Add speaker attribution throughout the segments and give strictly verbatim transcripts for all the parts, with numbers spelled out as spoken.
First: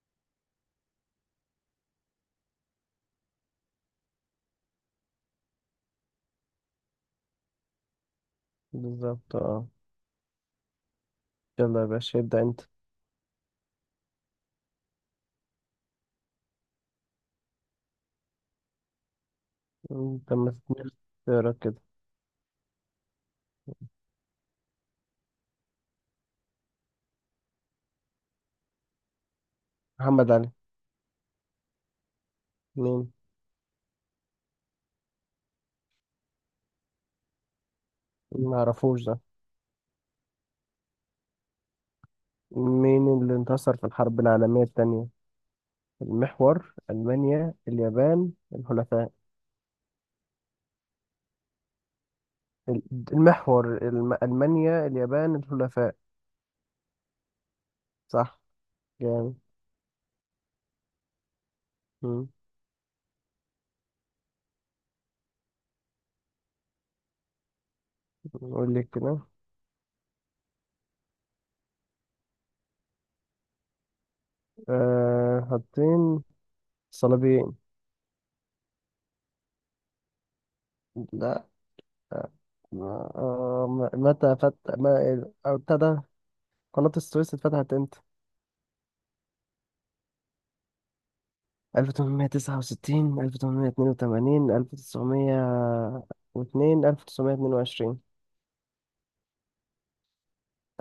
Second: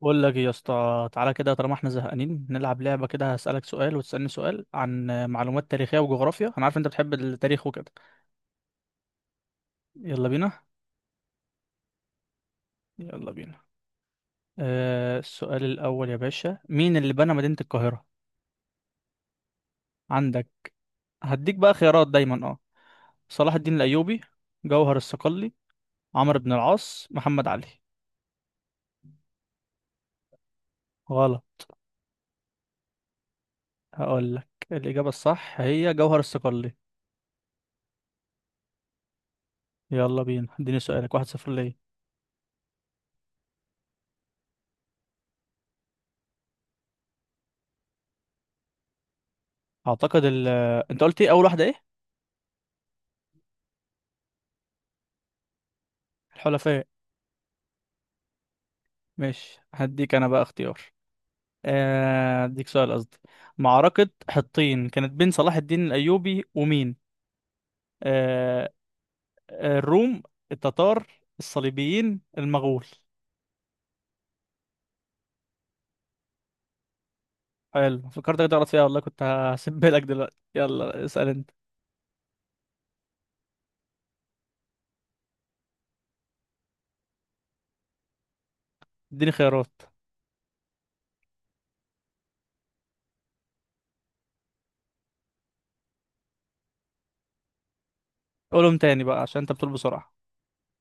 Speaker 1: بقول لك إيه يا اسطى، تعالى كده، طالما احنا زهقانين نلعب لعبه كده. هسألك سؤال وتسألني سؤال عن معلومات تاريخيه وجغرافيا، انا عارف انت بتحب التاريخ وكده.
Speaker 2: بالظبط اه.
Speaker 1: يلا بينا.
Speaker 2: يلا يا باشا ابدأ انت.
Speaker 1: يلا بينا. آه السؤال الاول يا باشا، مين اللي بنى مدينه القاهره؟
Speaker 2: انت
Speaker 1: عندك.
Speaker 2: ما تتنفس. تقرا
Speaker 1: هديك بقى
Speaker 2: كده.
Speaker 1: خيارات دايما. اه، صلاح الدين الايوبي، جوهر الصقلي، عمرو بن العاص، محمد علي.
Speaker 2: محمد علي.
Speaker 1: غلط.
Speaker 2: مين؟
Speaker 1: هقول لك الاجابه الصح هي جوهر الصقلي.
Speaker 2: ما اعرفوش ده.
Speaker 1: يلا بينا، اديني سؤالك. واحد صفر ليه.
Speaker 2: مين اللي انتصر في الحرب العالمية الثانية؟ المحور، ألمانيا، اليابان، الحلفاء.
Speaker 1: اعتقد ال آه، انت قلت ايه، اول واحده ايه؟
Speaker 2: ال- المحور، الم... ألمانيا، اليابان، الحلفاء.
Speaker 1: الحلفاء.
Speaker 2: صح. جامد.
Speaker 1: ماشي، هديك انا بقى اختيار.
Speaker 2: مم.
Speaker 1: آه، هديك سؤال قصدي. معركة حطين كانت بين صلاح الدين الأيوبي ومين؟ آه،
Speaker 2: قول لي كده.
Speaker 1: آه، الروم، التتار، الصليبيين، المغول.
Speaker 2: أه حاطين. صليبيين.
Speaker 1: حلو، فكرتك تغلط فيها والله، كنت هسيبها لك دلوقتي. يلا اسأل
Speaker 2: لا.
Speaker 1: انت.
Speaker 2: آه، آه، متى فت ما ابتدى قناة السويس اتفتحت امتى؟
Speaker 1: اديني خيارات.
Speaker 2: ألف تمنمية تسعة وستين، ألف تمنمية اتنين وتمانين، ألف تسعمية واتنين، ألف تسعمية اتنين وعشرين.
Speaker 1: قولهم تاني بقى عشان انت بتقول بسرعة.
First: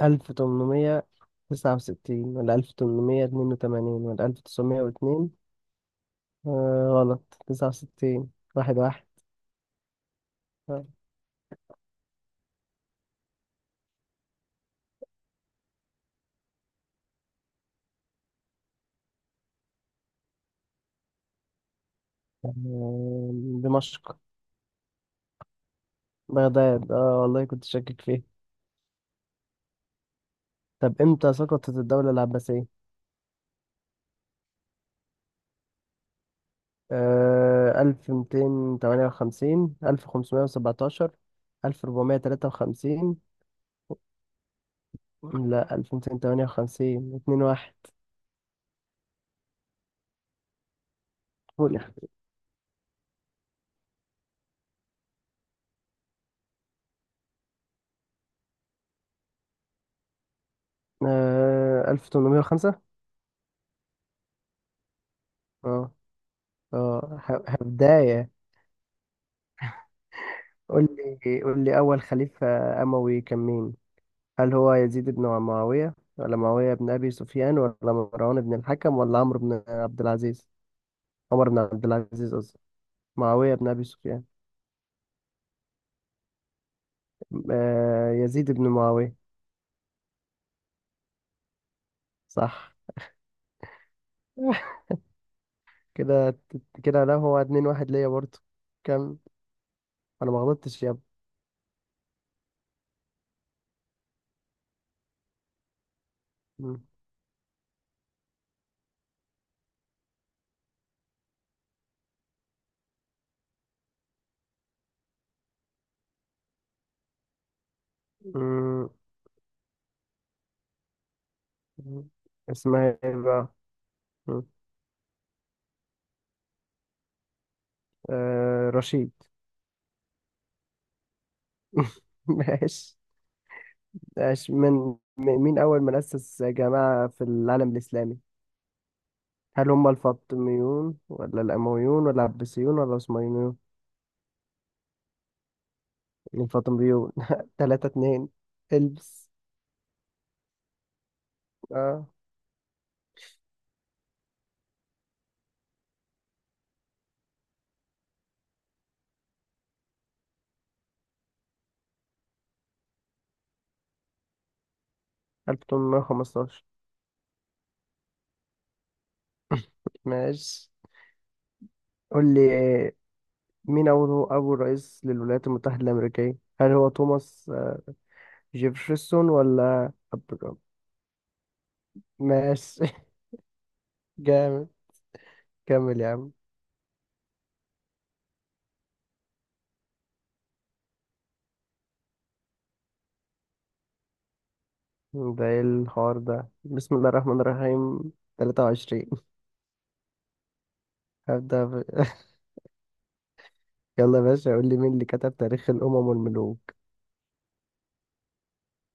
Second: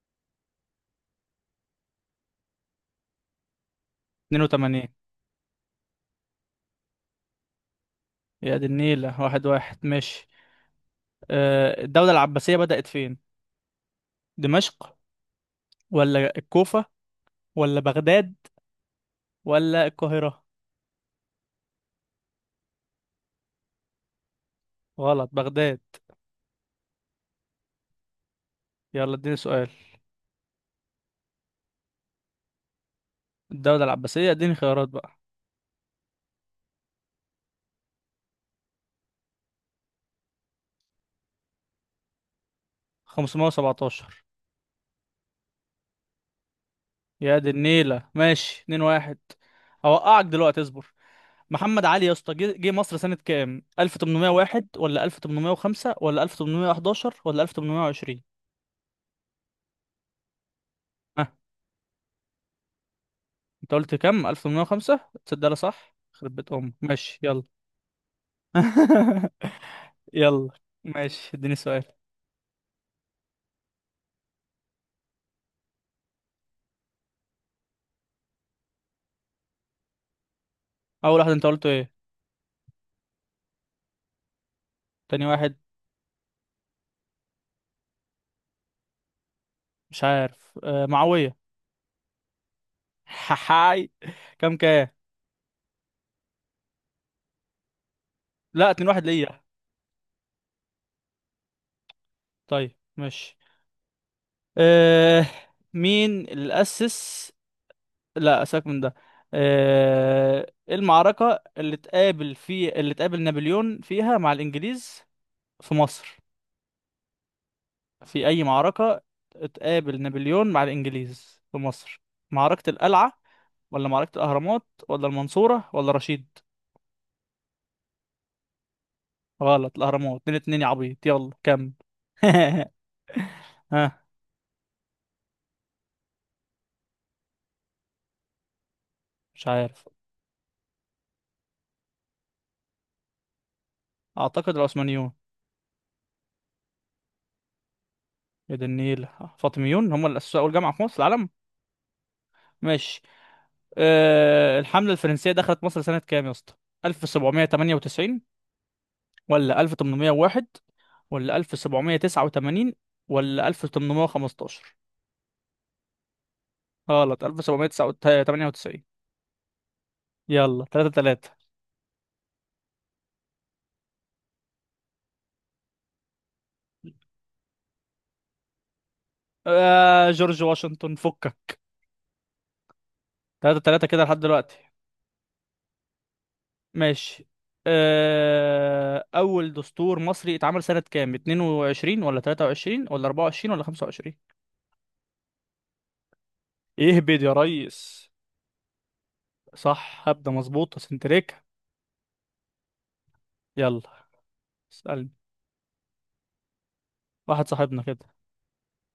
Speaker 2: ألف تمنمية تسعة وستين ولا ألف تمنمية اتنين وتمانين ولا ألف تسعمية
Speaker 1: اتنين وتمانين.
Speaker 2: واتنين آه، غلط. تسعة وستين.
Speaker 1: يا دي
Speaker 2: واحد واحد.
Speaker 1: النيلة، واحد واحد ماشي.
Speaker 2: آه،
Speaker 1: آه، الدولة العباسية بدأت فين؟ دمشق، ولا الكوفة، ولا بغداد، ولا القاهرة؟
Speaker 2: دمشق.
Speaker 1: غلط، بغداد.
Speaker 2: بغداد. اه، والله كنت شاكك فيه.
Speaker 1: يلا اديني سؤال.
Speaker 2: طب امتى سقطت الدولة العباسية؟
Speaker 1: الدولة العباسية، اديني خيارات بقى.
Speaker 2: آه ألف ميتين تمانية وخمسين، ألف خمسمية وسبعتاشر، ألف ربعمية تلاتة وخمسين.
Speaker 1: خمسمية وسبعتاشر.
Speaker 2: لا، ألف تسعمية تمانية وخمسين.
Speaker 1: يا
Speaker 2: 2
Speaker 1: دي
Speaker 2: 1
Speaker 1: النيلة، ماشي، اتنين واحد. هوقعك دلوقتي، اصبر.
Speaker 2: قول يا
Speaker 1: محمد علي
Speaker 2: أخي.
Speaker 1: يا اسطى، جه جه مصر سنة كام؟ ألف وتمنمية وواحد ولا ألف وتمنمية وخمسة ولا ألف وتمنمية وحداشر ولا ألف وتمنمية وعشرين؟ ها،
Speaker 2: آه ألف تمنمية وخمسة.
Speaker 1: انت قلت كام؟ ألف وتمنمية وخمسة. تصدق ده
Speaker 2: اه.
Speaker 1: صح، خرب بيت امك. ماشي
Speaker 2: اه،
Speaker 1: يلا.
Speaker 2: ه- بداية.
Speaker 1: يلا.
Speaker 2: قول.
Speaker 1: ماشي،
Speaker 2: لي
Speaker 1: اديني
Speaker 2: قول لي
Speaker 1: سؤال.
Speaker 2: أول خليفة أموي كان مين؟ هل هو يزيد بن معاوية ولا معاوية بن أبي سفيان ولا مروان بن الحكم ولا عمرو بن عبد العزيز؟
Speaker 1: اول واحد انت
Speaker 2: عمر بن
Speaker 1: قلته
Speaker 2: عبد
Speaker 1: ايه؟
Speaker 2: العزيز قصدي. معاوية بن أبي سفيان.
Speaker 1: تاني واحد.
Speaker 2: آه، يزيد بن معاوية.
Speaker 1: مش عارف. آه معاوية.
Speaker 2: صح.
Speaker 1: حاي. كام كام؟
Speaker 2: كده. كده، لا، هو اتنين واحد ليا برضه.
Speaker 1: لا، اتنين واحد
Speaker 2: كان
Speaker 1: ليا.
Speaker 2: أنا ما غلطتش يا
Speaker 1: طيب ماشي. آه مين اللي أسس، لا سيبك من ده. آه إيه المعركة اللي تقابل في اللي تقابل نابليون فيها مع الإنجليز في مصر، في أي
Speaker 2: ابني.
Speaker 1: معركة؟ تقابل نابليون مع الإنجليز في مصر.
Speaker 2: مم.
Speaker 1: معركة
Speaker 2: اسمها ايه
Speaker 1: القلعة،
Speaker 2: بقى؟
Speaker 1: ولا معركة
Speaker 2: مم.
Speaker 1: الأهرامات، ولا المنصورة، ولا رشيد؟
Speaker 2: آه رشيد.
Speaker 1: غلط، الأهرامات. اتنين اتنين يا عبيط. يلا كمل.
Speaker 2: ماشي.
Speaker 1: ها.
Speaker 2: ماشي من م- مين أول من أسس جماعة في العالم الإسلامي؟
Speaker 1: مش
Speaker 2: هل
Speaker 1: عارف،
Speaker 2: هم الفاطميون ولا الأمويون ولا العباسيون ولا العثمانيون؟
Speaker 1: أعتقد العثمانيون.
Speaker 2: الفاطميون. تلاتة اتنين.
Speaker 1: يا دي النيل.
Speaker 2: البس.
Speaker 1: فاطميون هم اللي أسسوا أول جامعة في مصر العالم.
Speaker 2: اه،
Speaker 1: ماشي. آه، الحملة الفرنسية دخلت مصر سنة كام يا اسطى؟ ألف وسبعمية وتمانية وتسعين ولا ألف وتمنمية وواحد ولا ألف وسبعمية وتسعة وتمانين ولا ألف وتمنمية وخمستاشر؟
Speaker 2: ألف تمنمية خمستاشر.
Speaker 1: غلط، ألف وسبعمية وتمانية وتسعين. يلا
Speaker 2: ماشي.
Speaker 1: تلاتة تلاتة.
Speaker 2: قول لي. آه، مين أول أول رئيس للولايات المتحدة الأمريكية؟ هل هو توماس، آه، جيفرسون ولا
Speaker 1: آه جورج
Speaker 2: أبرام؟
Speaker 1: واشنطن، فكك.
Speaker 2: ماشي.
Speaker 1: تلاتة تلاتة كده لحد دلوقتي.
Speaker 2: جامد. كمل يا عم.
Speaker 1: ماشي. آه أول دستور مصري اتعمل سنة كام؟ اتنين وعشرين ولا تلاتة وعشرين ولا أربعة وعشرين ولا خمسة وعشرين؟
Speaker 2: ده ايه الحوار ده؟ بسم
Speaker 1: ايه
Speaker 2: الله
Speaker 1: بيد يا
Speaker 2: الرحمن
Speaker 1: ريس؟
Speaker 2: الرحيم. ثلاثة وعشرين.
Speaker 1: صح، هبدأ مظبوطة سنتريكا.
Speaker 2: هبدأ. ب...
Speaker 1: يلا
Speaker 2: يلا يا باشا، قول لي مين اللي
Speaker 1: اسألني.
Speaker 2: كتب تاريخ الأمم والملوك.
Speaker 1: واحد صاحبنا كده.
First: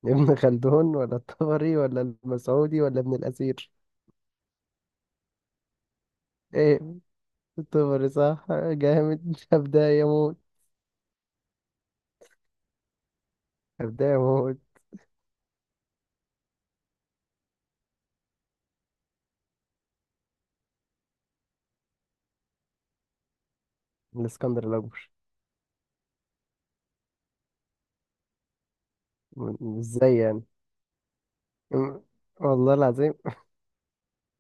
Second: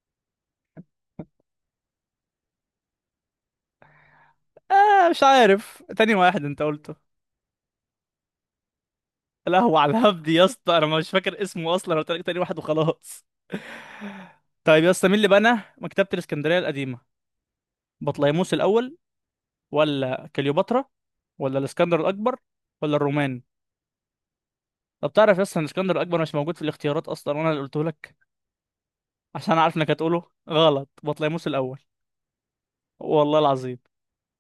Speaker 2: ابن خلدون ولا الطبري ولا المسعودي ولا ابن الأثير؟
Speaker 1: آه مش عارف، تاني واحد انت
Speaker 2: ايه؟
Speaker 1: قلته.
Speaker 2: الطبري. صح. جامد.
Speaker 1: القهوة على
Speaker 2: هبدأ
Speaker 1: الهبد
Speaker 2: يموت.
Speaker 1: يا اسطى، انا مش فاكر اسمه اصلا، انا قلت لك تاني واحد وخلاص.
Speaker 2: هبدأ يموت.
Speaker 1: طيب يا اسطى، مين اللي بنى مكتبة الاسكندرية القديمة؟ بطليموس الاول، ولا كليوباترا، ولا الاسكندر الاكبر، ولا الرومان؟
Speaker 2: الإسكندر الأكبر.
Speaker 1: طب تعرف يا اسطى ان الاسكندر الاكبر مش موجود في الاختيارات اصلا، وانا اللي قلته لك عشان عارف
Speaker 2: م-
Speaker 1: انك
Speaker 2: ازاي
Speaker 1: هتقوله.
Speaker 2: يعني؟
Speaker 1: غلط، بطليموس الاول.
Speaker 2: م- والله العظيم.
Speaker 1: والله العظيم.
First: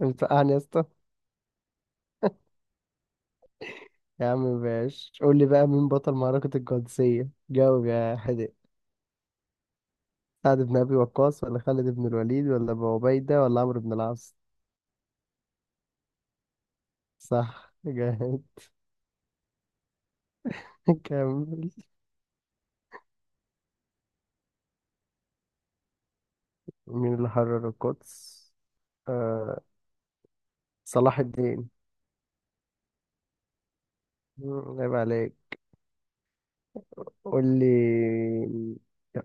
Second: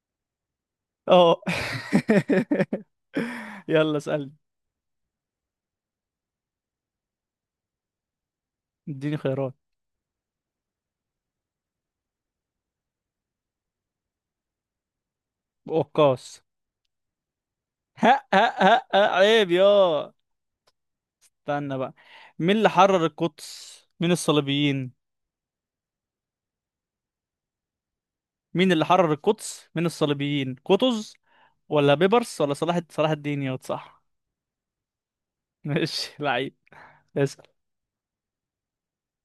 Speaker 2: بتوقعني يا اسطى.
Speaker 1: اه. يلا
Speaker 2: يا
Speaker 1: اسألني.
Speaker 2: عم باش، قول لي بقى مين بطل معركة القادسية. جاوب يا حدق.
Speaker 1: اديني خيارات.
Speaker 2: سعد بن أبي وقاص ولا خالد بن الوليد ولا أبو عبيدة ولا عمرو بن العاص؟
Speaker 1: وقاص.
Speaker 2: صح.
Speaker 1: ها
Speaker 2: جامد.
Speaker 1: ها ها ها، عيب يا.
Speaker 2: كمل.
Speaker 1: استنى بقى. مين اللي حرر القدس من الصليبيين؟
Speaker 2: مين اللي حرر القدس؟
Speaker 1: مين اللي حرر
Speaker 2: آه،
Speaker 1: القدس من الصليبيين؟ قطز،
Speaker 2: صلاح الدين.
Speaker 1: ولا بيبرس، ولا صلاح صلاح الدين يا صح؟
Speaker 2: مم، عيب عليك.
Speaker 1: ماشي لعيب.
Speaker 2: قول
Speaker 1: اسأل.
Speaker 2: لي.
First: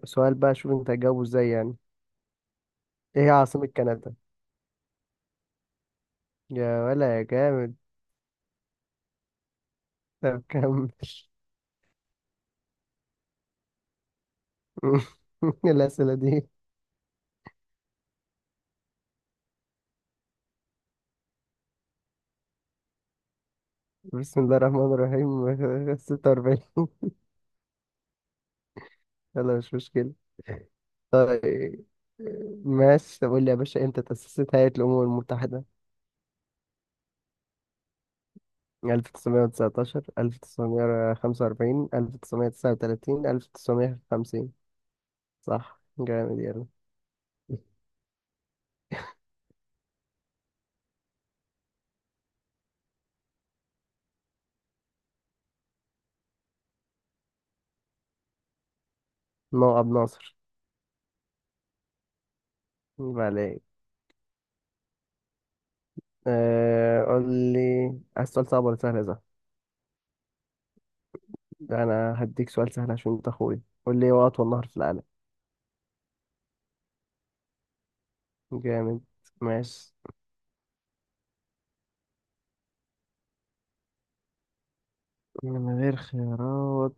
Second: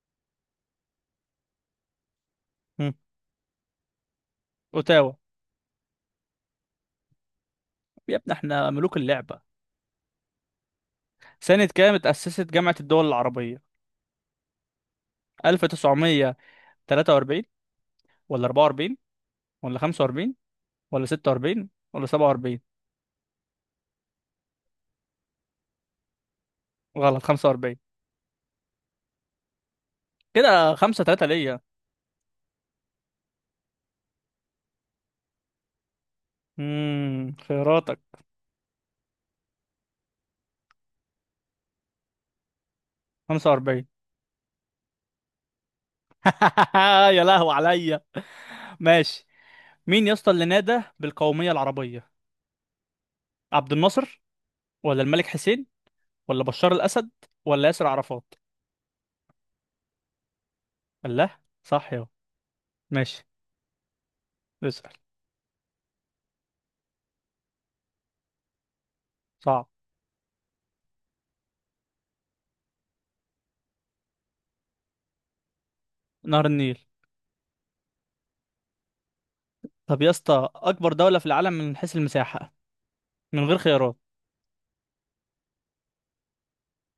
Speaker 2: سؤال بقى، شوف انت هتجاوبه ازاي يعني.
Speaker 1: هم.
Speaker 2: ايه هي عاصمة كندا؟
Speaker 1: اوتاوا.
Speaker 2: يا ولا يا جامد.
Speaker 1: يا ابني، احنا ملوك اللعبة.
Speaker 2: طب كمل.
Speaker 1: سنة كام اتأسست جامعة الدول العربية؟
Speaker 2: الأسئلة دي
Speaker 1: ألف وتسعمية وتلاتة وأربعين ولا أربعة وأربعين ولا خمسة وأربعين ولا ستة وأربعين ولا سبعة وأربعين؟
Speaker 2: بسم الله الرحمن الرحيم. ستة وأربعين.
Speaker 1: غلط، خمسة وأربعين.
Speaker 2: يلا، مش مشكلة.
Speaker 1: كده خمسة تلاتة ليا.
Speaker 2: طيب. ماشي، طب قول لي يا باشا، امتى تأسست هيئة الأمم المتحدة؟
Speaker 1: امم خياراتك.
Speaker 2: ألف تسعمائة وتسعة عشر، ألف تسعمائة وخمسة وأربعين، ألف تسعمائة وتسعة وثلاثين،
Speaker 1: خمسة وأربعين.
Speaker 2: ألف تسعمية وخمسين؟ صح. جامد. يلا.
Speaker 1: يا لهو عليا. ماشي. مين يا اسطى اللي نادى بالقومية العربية؟ عبد الناصر، ولا الملك حسين، ولا بشار الأسد، ولا ياسر عرفات؟
Speaker 2: نوع أبو ناصر.
Speaker 1: الله، صح يا.
Speaker 2: يبقى
Speaker 1: ماشي.
Speaker 2: عليك.
Speaker 1: اسأل.
Speaker 2: أه قول لي. عايز سؤال صعب ولا سهل يا زهر؟
Speaker 1: صعب.
Speaker 2: ده أنا هديك سؤال سهل عشان أنت أخويا. قول لي، إيه هو أطول نهر في العالم؟
Speaker 1: نهر النيل.
Speaker 2: جامد. ماشي.
Speaker 1: طب يا اسطى، أكبر دولة في العالم من حيث المساحة، من غير خيارات.
Speaker 2: من غير خيارات.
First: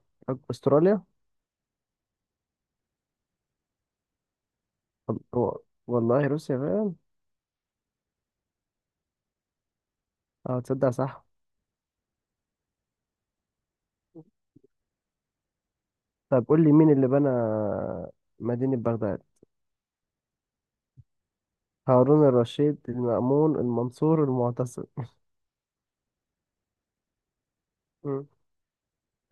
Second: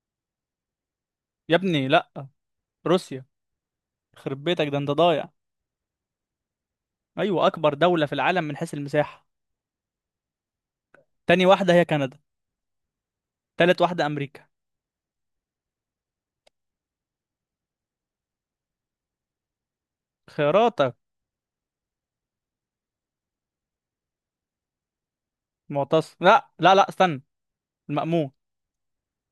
Speaker 2: أستراليا.
Speaker 1: يا ابني لا، روسيا. خرب بيتك، ده انت ضايع.
Speaker 2: وال- والله روسيا فعلا.
Speaker 1: أيوة، أكبر دولة في العالم من حيث المساحة.
Speaker 2: اه، تصدق، صح.
Speaker 1: تاني واحدة هي كندا، تالت واحدة أمريكا.
Speaker 2: طب قول لي مين اللي بنى مدينة بغداد.
Speaker 1: خياراتك.
Speaker 2: هارون الرشيد، المأمون، المنصور، المعتصم؟
Speaker 1: معتصم، لا لا لا، استنى،
Speaker 2: مم.
Speaker 1: المأمون.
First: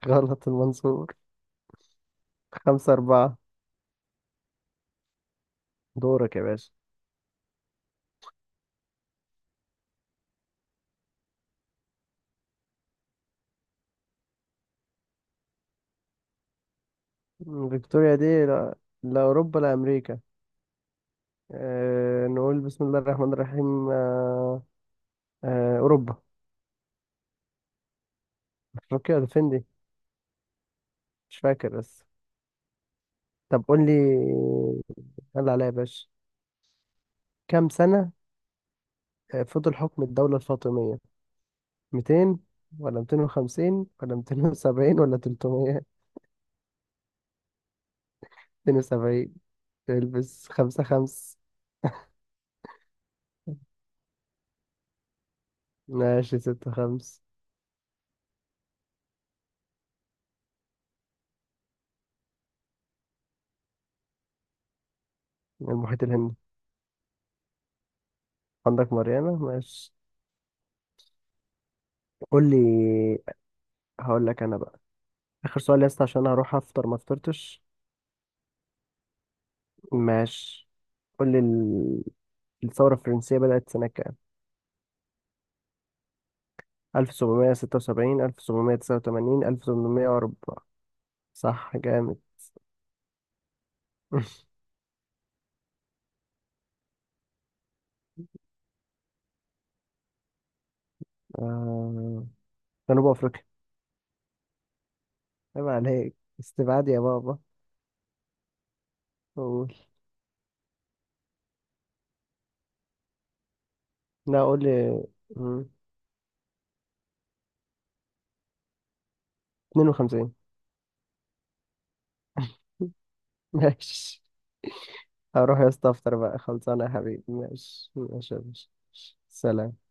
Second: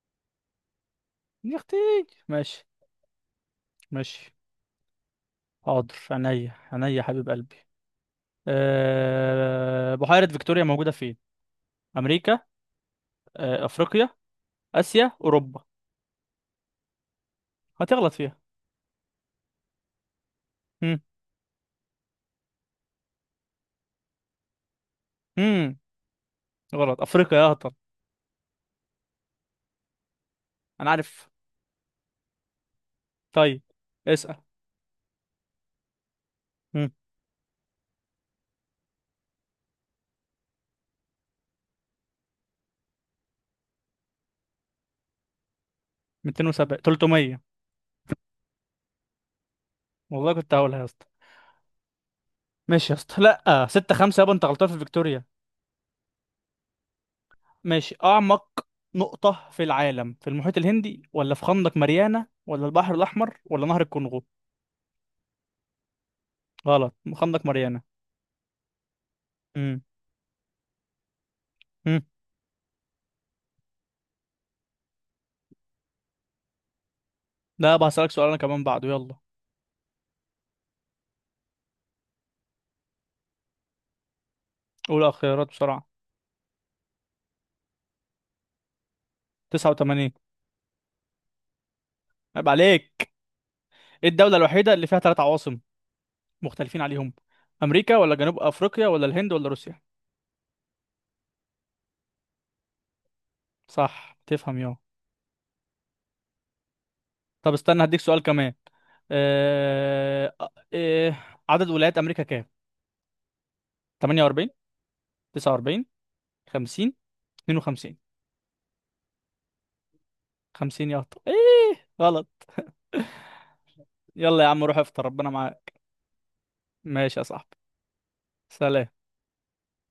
Speaker 2: غلط. المنصور.
Speaker 1: يا اختي. ماشي
Speaker 2: خمسة أربعة.
Speaker 1: ماشي. حاضر،
Speaker 2: دورك يا
Speaker 1: عينيا
Speaker 2: باشا.
Speaker 1: عينيا يا حبيب قلبي. أه... بحيرة فيكتوريا موجودة فين؟ أمريكا، أه... أفريقيا، آسيا، أوروبا؟
Speaker 2: مم،
Speaker 1: هتغلط
Speaker 2: فيكتوريا
Speaker 1: فيها.
Speaker 2: دي لا. لا، أوروبا. لا، أمريكا.
Speaker 1: هم
Speaker 2: أه نقول بسم الله الرحمن الرحيم. أه
Speaker 1: هم
Speaker 2: أه أوروبا.
Speaker 1: غلط، أفريقيا يا هطل.
Speaker 2: أفريقيا؟ ولا فين دي.
Speaker 1: أنا عارف.
Speaker 2: مش فاكر بس.
Speaker 1: طيب.
Speaker 2: طب قول لي.
Speaker 1: اسأل.
Speaker 2: يلا عليا يا باشا.
Speaker 1: هم
Speaker 2: كم سنة آه، فضل حكم الدولة الفاطمية؟ ميتين ولا ميتين وخمسين ولا ميتين وسبعين ولا تلتمية؟
Speaker 1: ميتين وسبعة، تلتمية.
Speaker 2: اتنين وسبعين.
Speaker 1: والله
Speaker 2: تلبس.
Speaker 1: كنت هقولها
Speaker 2: خمسة
Speaker 1: يا اسطى.
Speaker 2: خمس
Speaker 1: ماشي يا اسطى. لأ ستة خمسة يابا، أنت غلطان في فيكتوريا.
Speaker 2: ماشي ستة خمس.
Speaker 1: ماشي. أعمق نقطة في العالم، في المحيط الهندي، ولا في خندق ماريانا، ولا البحر الأحمر، ولا نهر الكونغو؟
Speaker 2: المحيط الهندي.
Speaker 1: غلط، خندق ماريانا.
Speaker 2: عندك مريانة.
Speaker 1: هم
Speaker 2: ماشي.
Speaker 1: هم
Speaker 2: قول لي. هقول لك أنا بقى. آخر سؤال يا اسطى، عشان هروح أفطر، ما فطرتش.
Speaker 1: لا بقى، هسألك سؤال أنا كمان بعده. يلا،
Speaker 2: ماشي. قول لي ال- الثورة الفرنسية بدأت سنة كام؟
Speaker 1: أولى الخيارات بسرعة.
Speaker 2: ألف سبعمية ستة وسبعين، ألف سبعمية تسعة وتمانين،
Speaker 1: تسعة وتمانين.
Speaker 2: ألف تمنمية وأربعة؟ صح. جامد.
Speaker 1: عيب عليك. إيه الدولة الوحيدة اللي فيها ثلاث عواصم، مختلفين عليهم؟ أمريكا، ولا جنوب أفريقيا، ولا الهند، ولا روسيا؟
Speaker 2: آه، جنوب أفريقيا.
Speaker 1: صح، تفهم يا.
Speaker 2: عيب عليك. استبعاد يا بابا.
Speaker 1: طب استنى، هديك سؤال كمان.
Speaker 2: قول.
Speaker 1: آه... آه... آه، عدد ولايات أمريكا كام؟
Speaker 2: لا،
Speaker 1: تمانية وأربعين،
Speaker 2: قول لي. مم،
Speaker 1: تسعة وأربعين، خمسين، اتنين وخمسين.
Speaker 2: اتنين وخمسين.
Speaker 1: خمسين يا أخطأ. ايه غلط.
Speaker 2: ماشي.
Speaker 1: يلا يا عم، روح افطر، ربنا
Speaker 2: هروح يا
Speaker 1: معاك.
Speaker 2: اسطى افطر بقى. خلصانه يا
Speaker 1: ماشي يا
Speaker 2: حبيبي.
Speaker 1: صاحبي.
Speaker 2: ماشي ماشي يا باشا.
Speaker 1: سلام.
Speaker 2: سلام.